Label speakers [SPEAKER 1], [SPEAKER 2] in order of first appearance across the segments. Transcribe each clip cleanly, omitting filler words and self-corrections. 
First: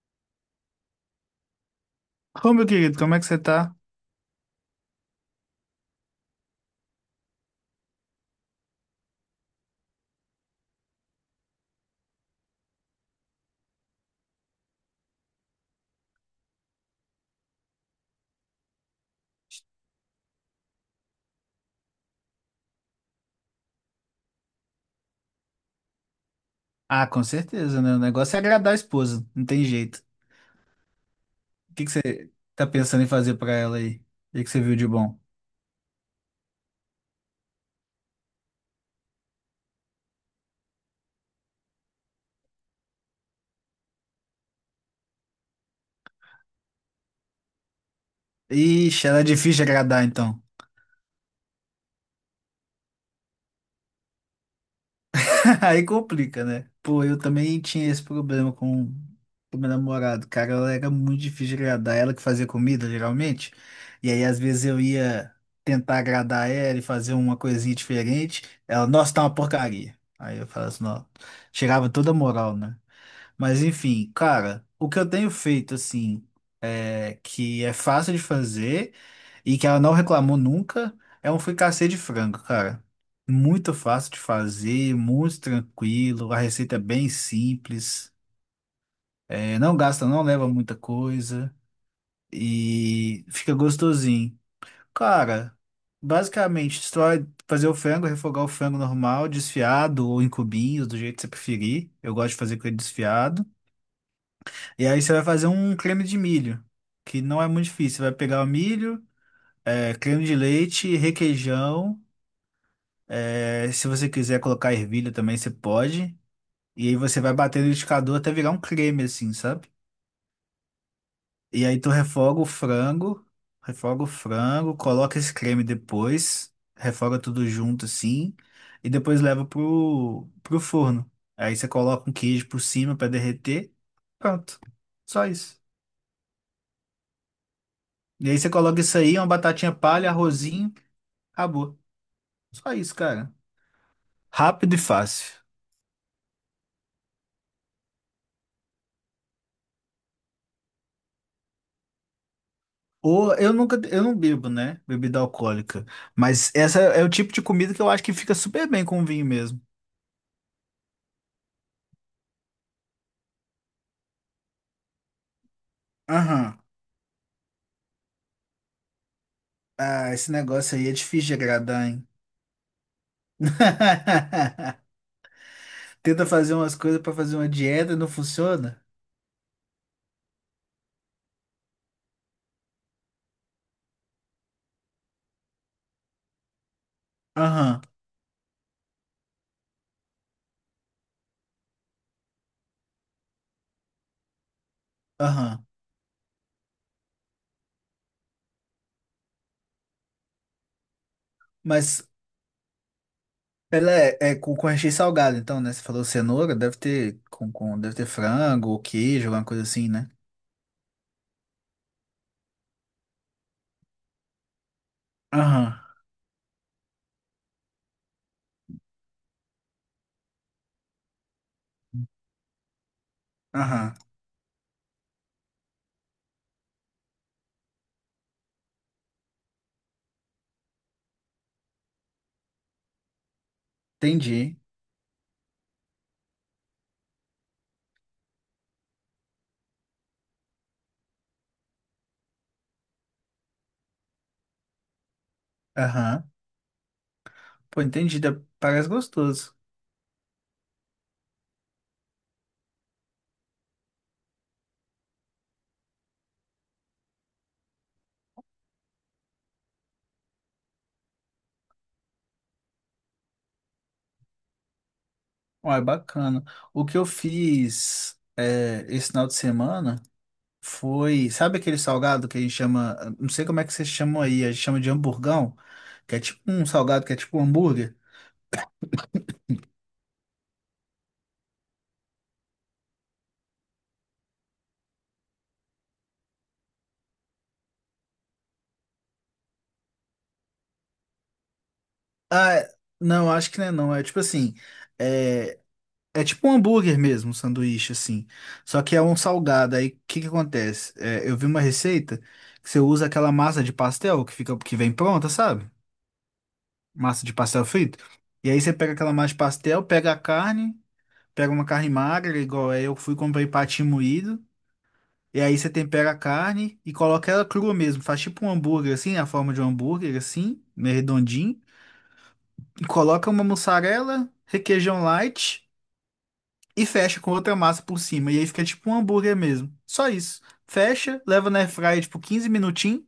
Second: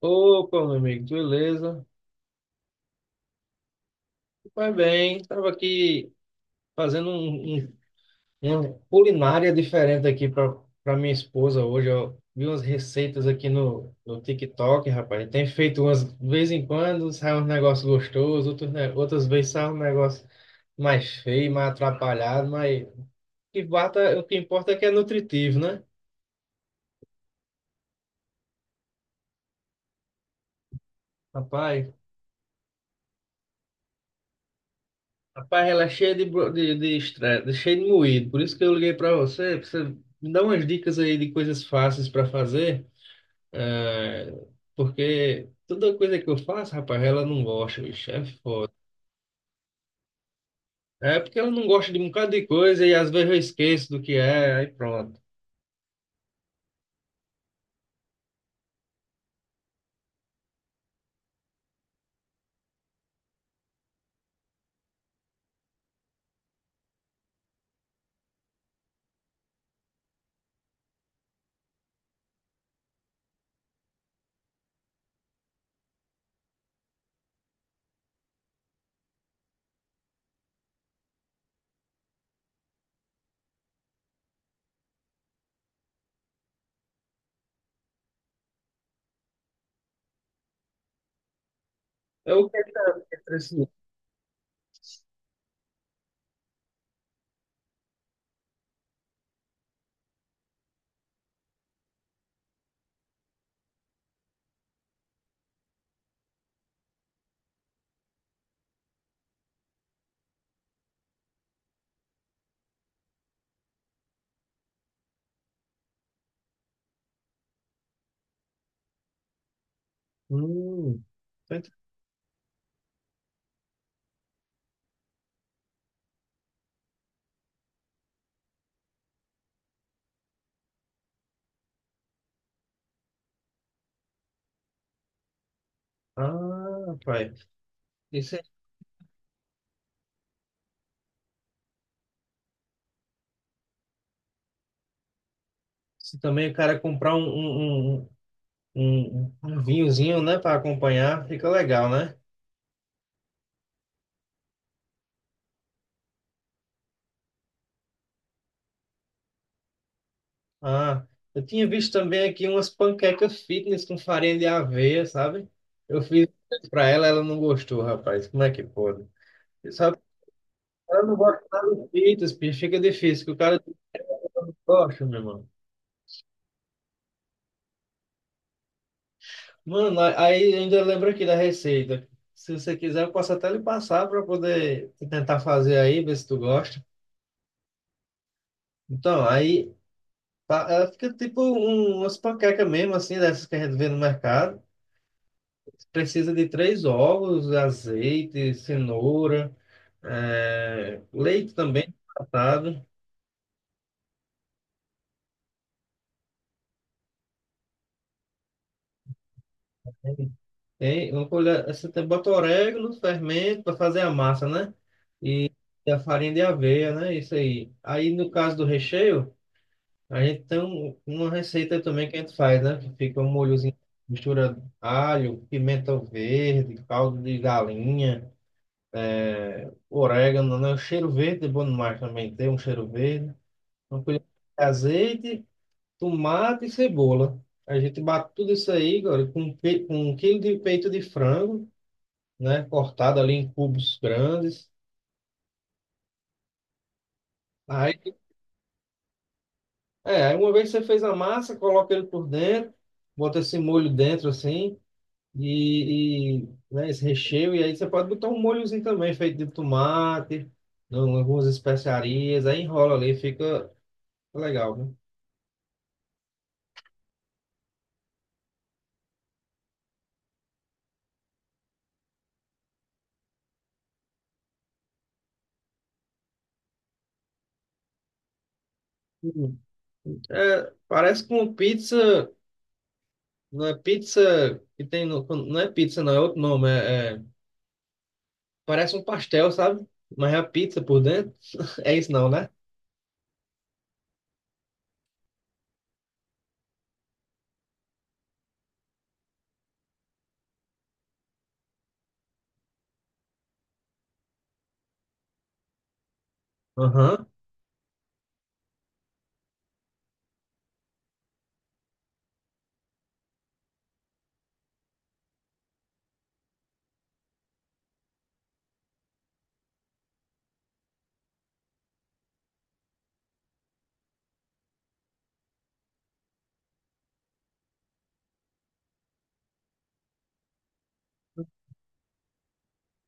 [SPEAKER 1] Opa, meu amigo, beleza?
[SPEAKER 2] Ô, meu querido, como é que você tá?
[SPEAKER 1] Vai bem, estava aqui fazendo uma culinária diferente aqui para minha esposa hoje. Eu vi umas receitas aqui no TikTok, rapaz. Tem feito umas, de vez em quando sai uns negócios gostosos, outros, outras vezes sai um negócio mais feio, mais atrapalhado, mas o que importa é que é nutritivo, né?
[SPEAKER 2] Ah, com certeza, né? O negócio é agradar a esposa, não tem jeito. O que
[SPEAKER 1] Rapaz.
[SPEAKER 2] que você tá pensando em fazer pra ela aí? O que que você viu de bom?
[SPEAKER 1] Ela é cheia de estresse, cheia de moído. Por isso que eu liguei para você, pra você me dar umas dicas aí de coisas fáceis para fazer. eh, Porque toda coisa que eu faço, rapaz, ela não gosta, bicho. É foda.
[SPEAKER 2] Ixi, ela é difícil de agradar, então.
[SPEAKER 1] É porque ela não gosta de um bocado de coisa e às vezes eu esqueço do que é, aí pronto.
[SPEAKER 2] Aí complica, né? Pô, eu também tinha esse problema com o meu namorado. Cara, ela era muito difícil de agradar. Ela que fazia comida, geralmente. E aí, às vezes, eu ia tentar agradar ela e fazer uma coisinha diferente. Ela, nossa, tá uma porcaria. Aí eu falava assim, ó, tirava toda a moral, né? Mas enfim, cara, o que eu tenho feito assim, que é fácil de fazer e que ela não reclamou nunca, é um fricassê de frango, cara. Muito fácil de fazer, muito tranquilo, a receita é bem simples, não gasta, não leva muita coisa
[SPEAKER 1] É o que
[SPEAKER 2] e
[SPEAKER 1] tá
[SPEAKER 2] fica
[SPEAKER 1] assim?
[SPEAKER 2] gostosinho. Cara, basicamente, você vai fazer o frango, refogar o frango normal, desfiado ou em cubinhos, do jeito que você preferir. Eu gosto de fazer com ele desfiado. E aí você vai fazer um creme de milho, que não é muito difícil. Você vai pegar o milho, creme de leite, requeijão. Se você quiser colocar ervilha também, você pode. E aí você vai bater no liquidificador até virar um creme, assim, sabe?
[SPEAKER 1] Hum, tá.
[SPEAKER 2] E aí tu refoga o frango, coloca esse creme depois, refoga tudo junto, assim, e depois leva pro, forno. Aí você coloca um queijo por cima para derreter. Pronto. Só isso.
[SPEAKER 1] Ah, rapaz.
[SPEAKER 2] E
[SPEAKER 1] Isso,
[SPEAKER 2] aí
[SPEAKER 1] é-
[SPEAKER 2] você coloca isso aí, uma batatinha palha, arrozinho, acabou. Só isso, cara. Rápido e fácil.
[SPEAKER 1] isso também o cara comprar um vinhozinho, né, para acompanhar, fica legal, né?
[SPEAKER 2] Ou eu nunca, eu não bebo, né? Bebida alcoólica. Mas essa é o tipo de comida que eu acho que fica super bem com vinho mesmo.
[SPEAKER 1] Ah, eu tinha visto também aqui umas panquecas fitness com farinha de aveia, sabe? Eu fiz
[SPEAKER 2] Aham.
[SPEAKER 1] pra ela, ela não gostou, rapaz. Como é que pode? E sabe,
[SPEAKER 2] Ah, esse negócio aí é
[SPEAKER 1] ela não
[SPEAKER 2] difícil de
[SPEAKER 1] gosta de nada
[SPEAKER 2] agradar,
[SPEAKER 1] de
[SPEAKER 2] hein?
[SPEAKER 1] fitness, bicho, fica difícil, que o cara não gosta, meu irmão.
[SPEAKER 2] Tenta fazer umas coisas pra fazer uma dieta e não funciona?
[SPEAKER 1] Mano, aí ainda lembro aqui da receita. Se você quiser, eu posso até lhe passar para poder tentar fazer aí, ver se tu gosta.
[SPEAKER 2] Aham,
[SPEAKER 1] Então, aí tá, ela fica tipo um, umas panquecas mesmo, assim, dessas que a gente vê no mercado.
[SPEAKER 2] aham.
[SPEAKER 1] Precisa de três ovos, azeite, cenoura, leite também
[SPEAKER 2] Mas
[SPEAKER 1] tratado.
[SPEAKER 2] ela é, com, recheio salgado, então, né? Você falou cenoura, deve ter com deve ter frango ou queijo, alguma coisa assim, né?
[SPEAKER 1] Tem uma colher, você tem, bota orégano, fermento para fazer a massa, né?
[SPEAKER 2] Aham.
[SPEAKER 1] E a farinha de aveia, né? Isso aí. Aí no caso do recheio, a gente tem uma receita também que a gente faz, né? Que fica um molhozinho,
[SPEAKER 2] Aham,
[SPEAKER 1] mistura alho, pimenta verde, caldo de galinha, é, orégano, né? O cheiro verde é bom demais também, tem um cheiro verde. Uma colher
[SPEAKER 2] entendi.
[SPEAKER 1] de azeite, tomate e cebola. A gente bate tudo isso aí, agora, com, com um quilo de peito de frango, né? Cortado ali em cubos grandes.
[SPEAKER 2] Aham. Pô,
[SPEAKER 1] Aí,
[SPEAKER 2] entendi. Parece gostoso.
[SPEAKER 1] é, aí uma vez que você fez a massa, coloca ele por dentro, bota esse molho dentro assim, né, esse recheio, e aí você pode botar um molhozinho também, feito de tomate, não, algumas especiarias, aí enrola ali, fica legal, né?
[SPEAKER 2] Uai, bacana. O que eu fiz é, esse final de semana foi. Sabe aquele salgado que a gente chama. Não sei como é que vocês chamam aí, a gente chama de hamburgão, que é tipo um salgado que é tipo um hambúrguer.
[SPEAKER 1] Hum. É, parece com pizza, não é pizza que tem, não é pizza, não, é outro nome, parece um pastel, sabe? Mas é a pizza por dentro. É isso não, né?
[SPEAKER 2] Ah, não, acho que não é não. É tipo assim. É, é tipo um hambúrguer mesmo, um sanduíche, assim. Só que é um salgado. Aí o que que acontece? É, eu vi uma receita que você usa aquela massa de pastel que fica, que vem pronta, sabe? Massa
[SPEAKER 1] Aham.
[SPEAKER 2] de pastel frito. E aí você pega aquela massa de pastel, pega a carne, pega uma carne magra, igual eu fui e comprei patinho moído. E aí você tempera a carne e coloca ela crua mesmo. Faz tipo um hambúrguer assim, a forma de um hambúrguer assim, meio redondinho. E coloca uma mussarela, requeijão light e fecha com outra massa por cima. E aí fica tipo um hambúrguer mesmo. Só isso. Fecha, leva na airfryer tipo 15 minutinhos.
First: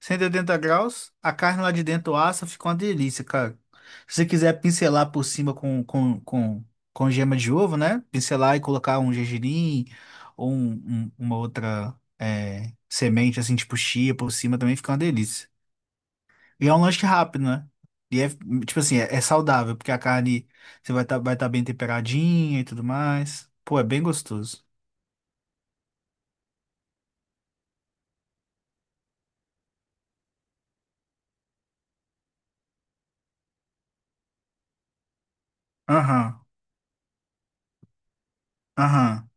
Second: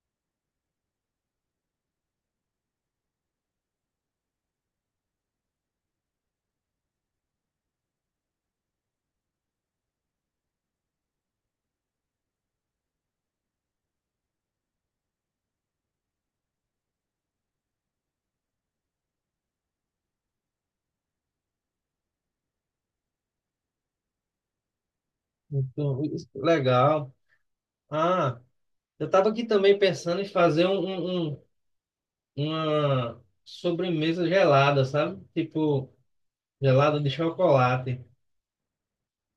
[SPEAKER 2] 180 graus, a carne lá de dentro assa, fica uma delícia, cara. Se você quiser pincelar por cima com gema de ovo, né? Pincelar e colocar um gergelim ou uma outra semente, assim, tipo chia por cima, também fica uma delícia. E é um lanche rápido, né? E é, tipo assim, é saudável, porque a carne você vai tá bem temperadinha e tudo mais. Pô, é bem gostoso.
[SPEAKER 1] Então, isso, legal. Ah, eu estava aqui também pensando em fazer uma sobremesa gelada, sabe? Tipo,
[SPEAKER 2] Aham,
[SPEAKER 1] gelada de chocolate.
[SPEAKER 2] aham.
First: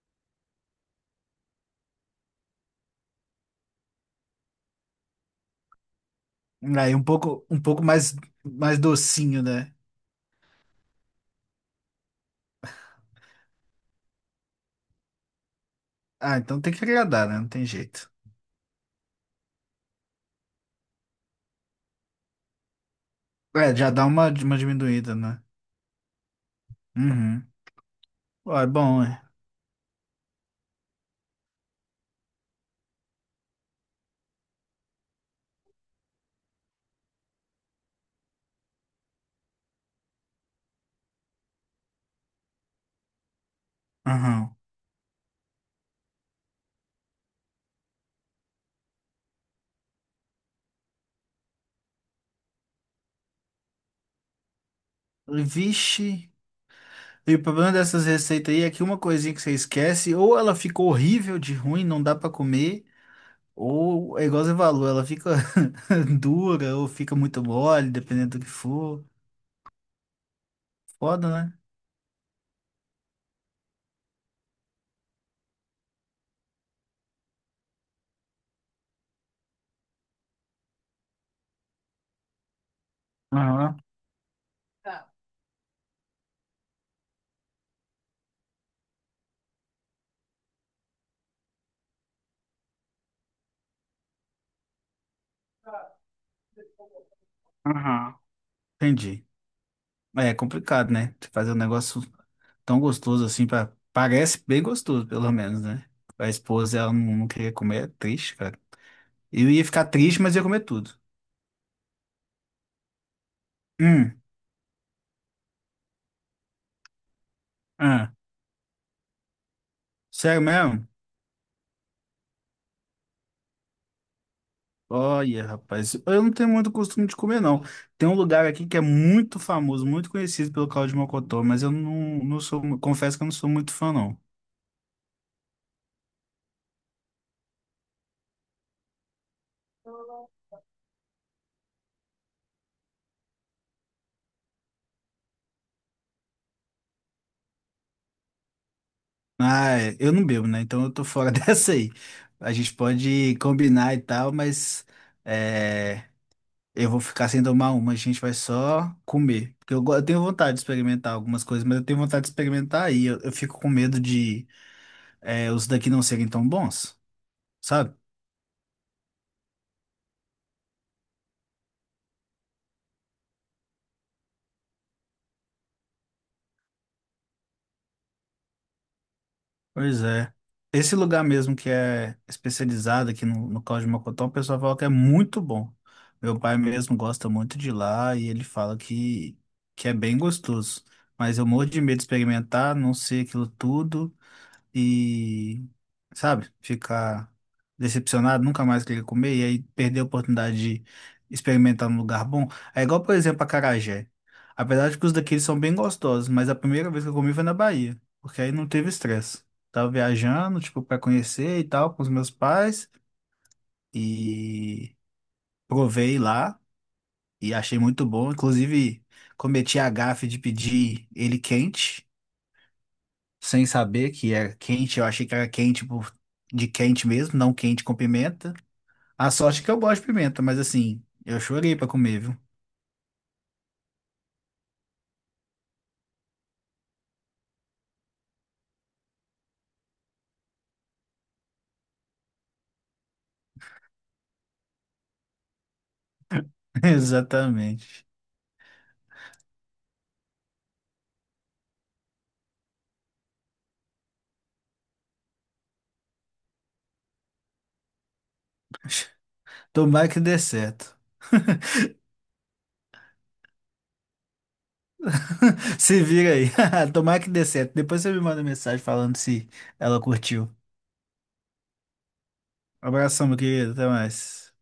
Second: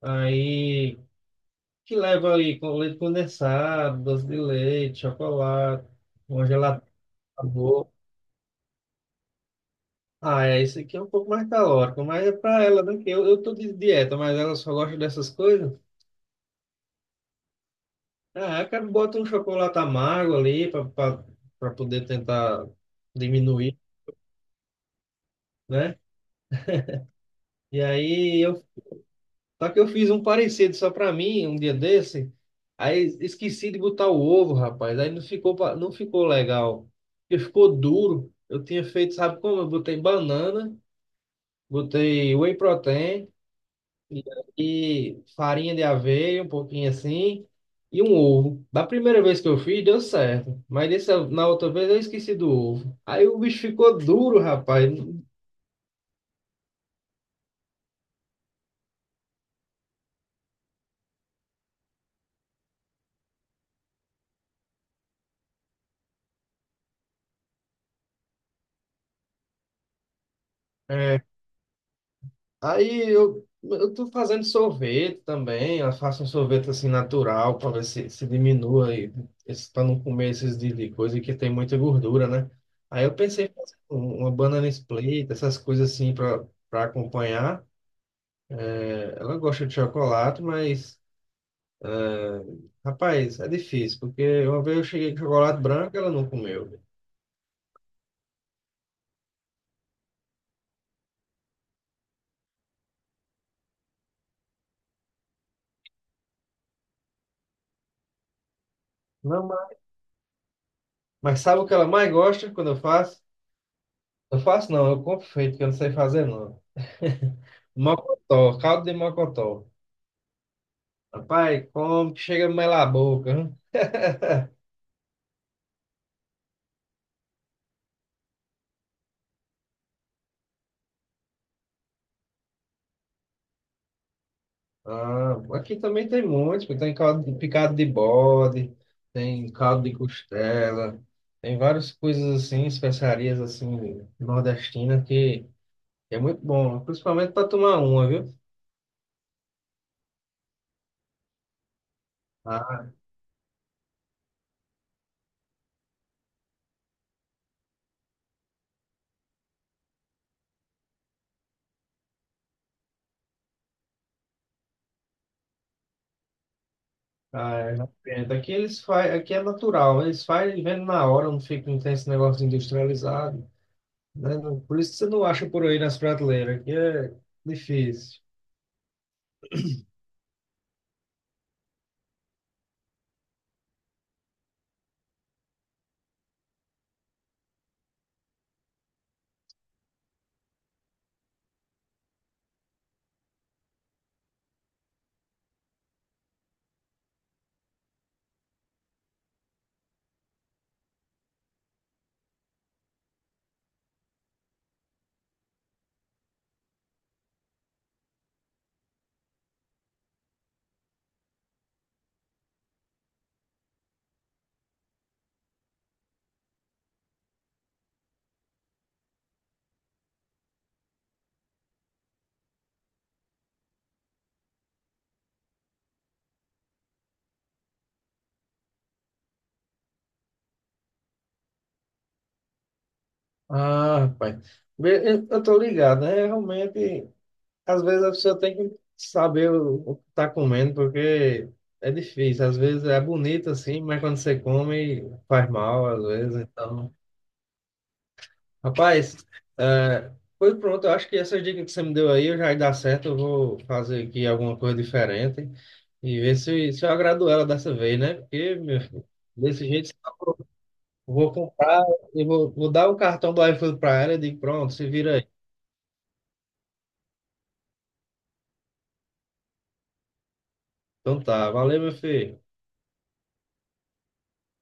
[SPEAKER 1] Aí, que leva aí com leite condensado, doce de leite, chocolate, uma gelada
[SPEAKER 2] Aí um pouco
[SPEAKER 1] sabor.
[SPEAKER 2] mais, mais docinho, né?
[SPEAKER 1] Ah, é, isso aqui é um pouco mais calórico, mas é para ela, né? Que eu tô de dieta, mas ela só gosta dessas coisas.
[SPEAKER 2] Ah, então tem que agradar, né? Não tem jeito.
[SPEAKER 1] É, cara, bota um chocolate amargo ali para poder tentar
[SPEAKER 2] É,
[SPEAKER 1] diminuir,
[SPEAKER 2] já dá uma diminuída, né?
[SPEAKER 1] né?
[SPEAKER 2] Uhum.
[SPEAKER 1] E aí
[SPEAKER 2] Ó,
[SPEAKER 1] eu,
[SPEAKER 2] é bom, é.
[SPEAKER 1] só que eu fiz um parecido só para mim um dia desse. Aí esqueci de botar o ovo, rapaz. Aí não ficou não ficou legal. Porque ficou duro. Eu tinha feito, sabe como? Eu botei banana, botei whey protein e
[SPEAKER 2] Aham.
[SPEAKER 1] aí, farinha de aveia, um pouquinho assim, e um ovo. Da primeira vez que eu fiz, deu certo. Mas dessa, na outra vez eu esqueci do ovo. Aí o bicho ficou duro, rapaz.
[SPEAKER 2] Vixe. E o problema dessas receitas aí é que uma coisinha que você esquece, ou ela fica horrível de ruim, não dá pra comer, ou é igual você falou, ela fica dura ou fica muito mole, dependendo do que for.
[SPEAKER 1] É,
[SPEAKER 2] Foda, né?
[SPEAKER 1] aí eu tô fazendo sorvete também. Eu faço um sorvete assim natural para ver se diminua aí, para não comer esses de coisa que tem muita gordura, né? Aí eu pensei em fazer
[SPEAKER 2] Aham.
[SPEAKER 1] uma banana
[SPEAKER 2] Tá.
[SPEAKER 1] split, essas coisas assim para acompanhar. É, ela gosta de chocolate, mas. Rapaz, é difícil, porque uma vez eu cheguei com chocolate branco, ela não comeu.
[SPEAKER 2] Aham. Entendi. É complicado, né? Você fazer um negócio tão gostoso assim, pra parece bem gostoso, pelo menos, né? A esposa, ela não queria comer, é triste, cara.
[SPEAKER 1] Não,
[SPEAKER 2] Eu ia ficar triste, mas ia comer tudo.
[SPEAKER 1] mas sabe o que ela mais gosta quando eu faço?
[SPEAKER 2] Hum,
[SPEAKER 1] Eu faço não, eu compro feito, que eu não sei fazer não.
[SPEAKER 2] ah,
[SPEAKER 1] Mocotó, caldo de mocotó.
[SPEAKER 2] sério mesmo?
[SPEAKER 1] Rapaz, como que chega a melar a boca, hein?
[SPEAKER 2] Olha, rapaz, eu não tenho muito costume de comer, não. Tem um lugar aqui que é muito famoso, muito conhecido pelo caldo de mocotó, mas eu não sou, confesso que eu não sou muito fã, não.
[SPEAKER 1] Ah, aqui também tem muitos, porque tem picado de bode, tem caldo de costela, tem várias coisas assim, especiarias assim, nordestinas, que é muito bom, principalmente para tomar uma, viu?
[SPEAKER 2] Ah, eu não bebo, né? Então eu tô fora dessa aí. A gente pode combinar e tal, mas. é, Eu vou ficar sem tomar uma, a gente vai só comer. Porque eu tenho vontade de experimentar algumas coisas, mas eu tenho vontade de experimentar aí. Eu fico com medo de os daqui não serem tão bons,
[SPEAKER 1] Ah, é, não
[SPEAKER 2] sabe?
[SPEAKER 1] entendo. Aqui eles faz, aqui é natural, né? Eles fazem vendo na hora, não fica, não tem esse negócio industrializado, né? Não- Por isso que você não acha por aí nas prateleiras, que é difícil.
[SPEAKER 2] Pois é. Esse lugar mesmo que é especializado aqui no caldo de Mocotó, o pessoal fala que é muito bom. Meu pai mesmo gosta muito de lá e ele fala que é bem gostoso. Mas eu morro de medo de experimentar, não sei aquilo tudo. E, sabe, ficar decepcionado, nunca mais querer comer, e aí perder a oportunidade de experimentar num lugar bom. É igual, por exemplo, acarajé. Apesar de que os daqueles são bem gostosos, mas a primeira vez que eu comi foi na Bahia, porque aí não teve estresse. Tava viajando, tipo, para conhecer e tal, com os meus pais, e provei lá, e achei muito bom. Inclusive, cometi a gafe de pedir ele quente. Sem saber que era quente. Eu achei que era quente por, de quente mesmo, não quente com pimenta. A sorte é que eu gosto de pimenta, mas assim, eu chorei pra comer, viu?
[SPEAKER 1] Ah, rapaz, bem, eu tô ligado, né? Realmente, às vezes a pessoa tem que saber o que tá comendo, porque é difícil. Às vezes é bonito assim, mas quando você come, faz mal, às vezes, então.
[SPEAKER 2] Exatamente.
[SPEAKER 1] Rapaz, é, foi pronto. Eu acho que essas dicas que você me deu aí eu já dá certo. Eu vou fazer aqui alguma coisa diferente e ver se eu agrado ela dessa vez, né? Porque, meu filho, desse jeito,
[SPEAKER 2] Tomara que dê certo.
[SPEAKER 1] eu vou comprar vou dar o cartão do iFood para ela e digo, pronto, se vira aí.
[SPEAKER 2] Se vira aí. Tomara que dê certo. Depois você me manda mensagem falando se ela curtiu.
[SPEAKER 1] Então tá, valeu, meu filho.
[SPEAKER 2] Abração, meu querido. Até mais.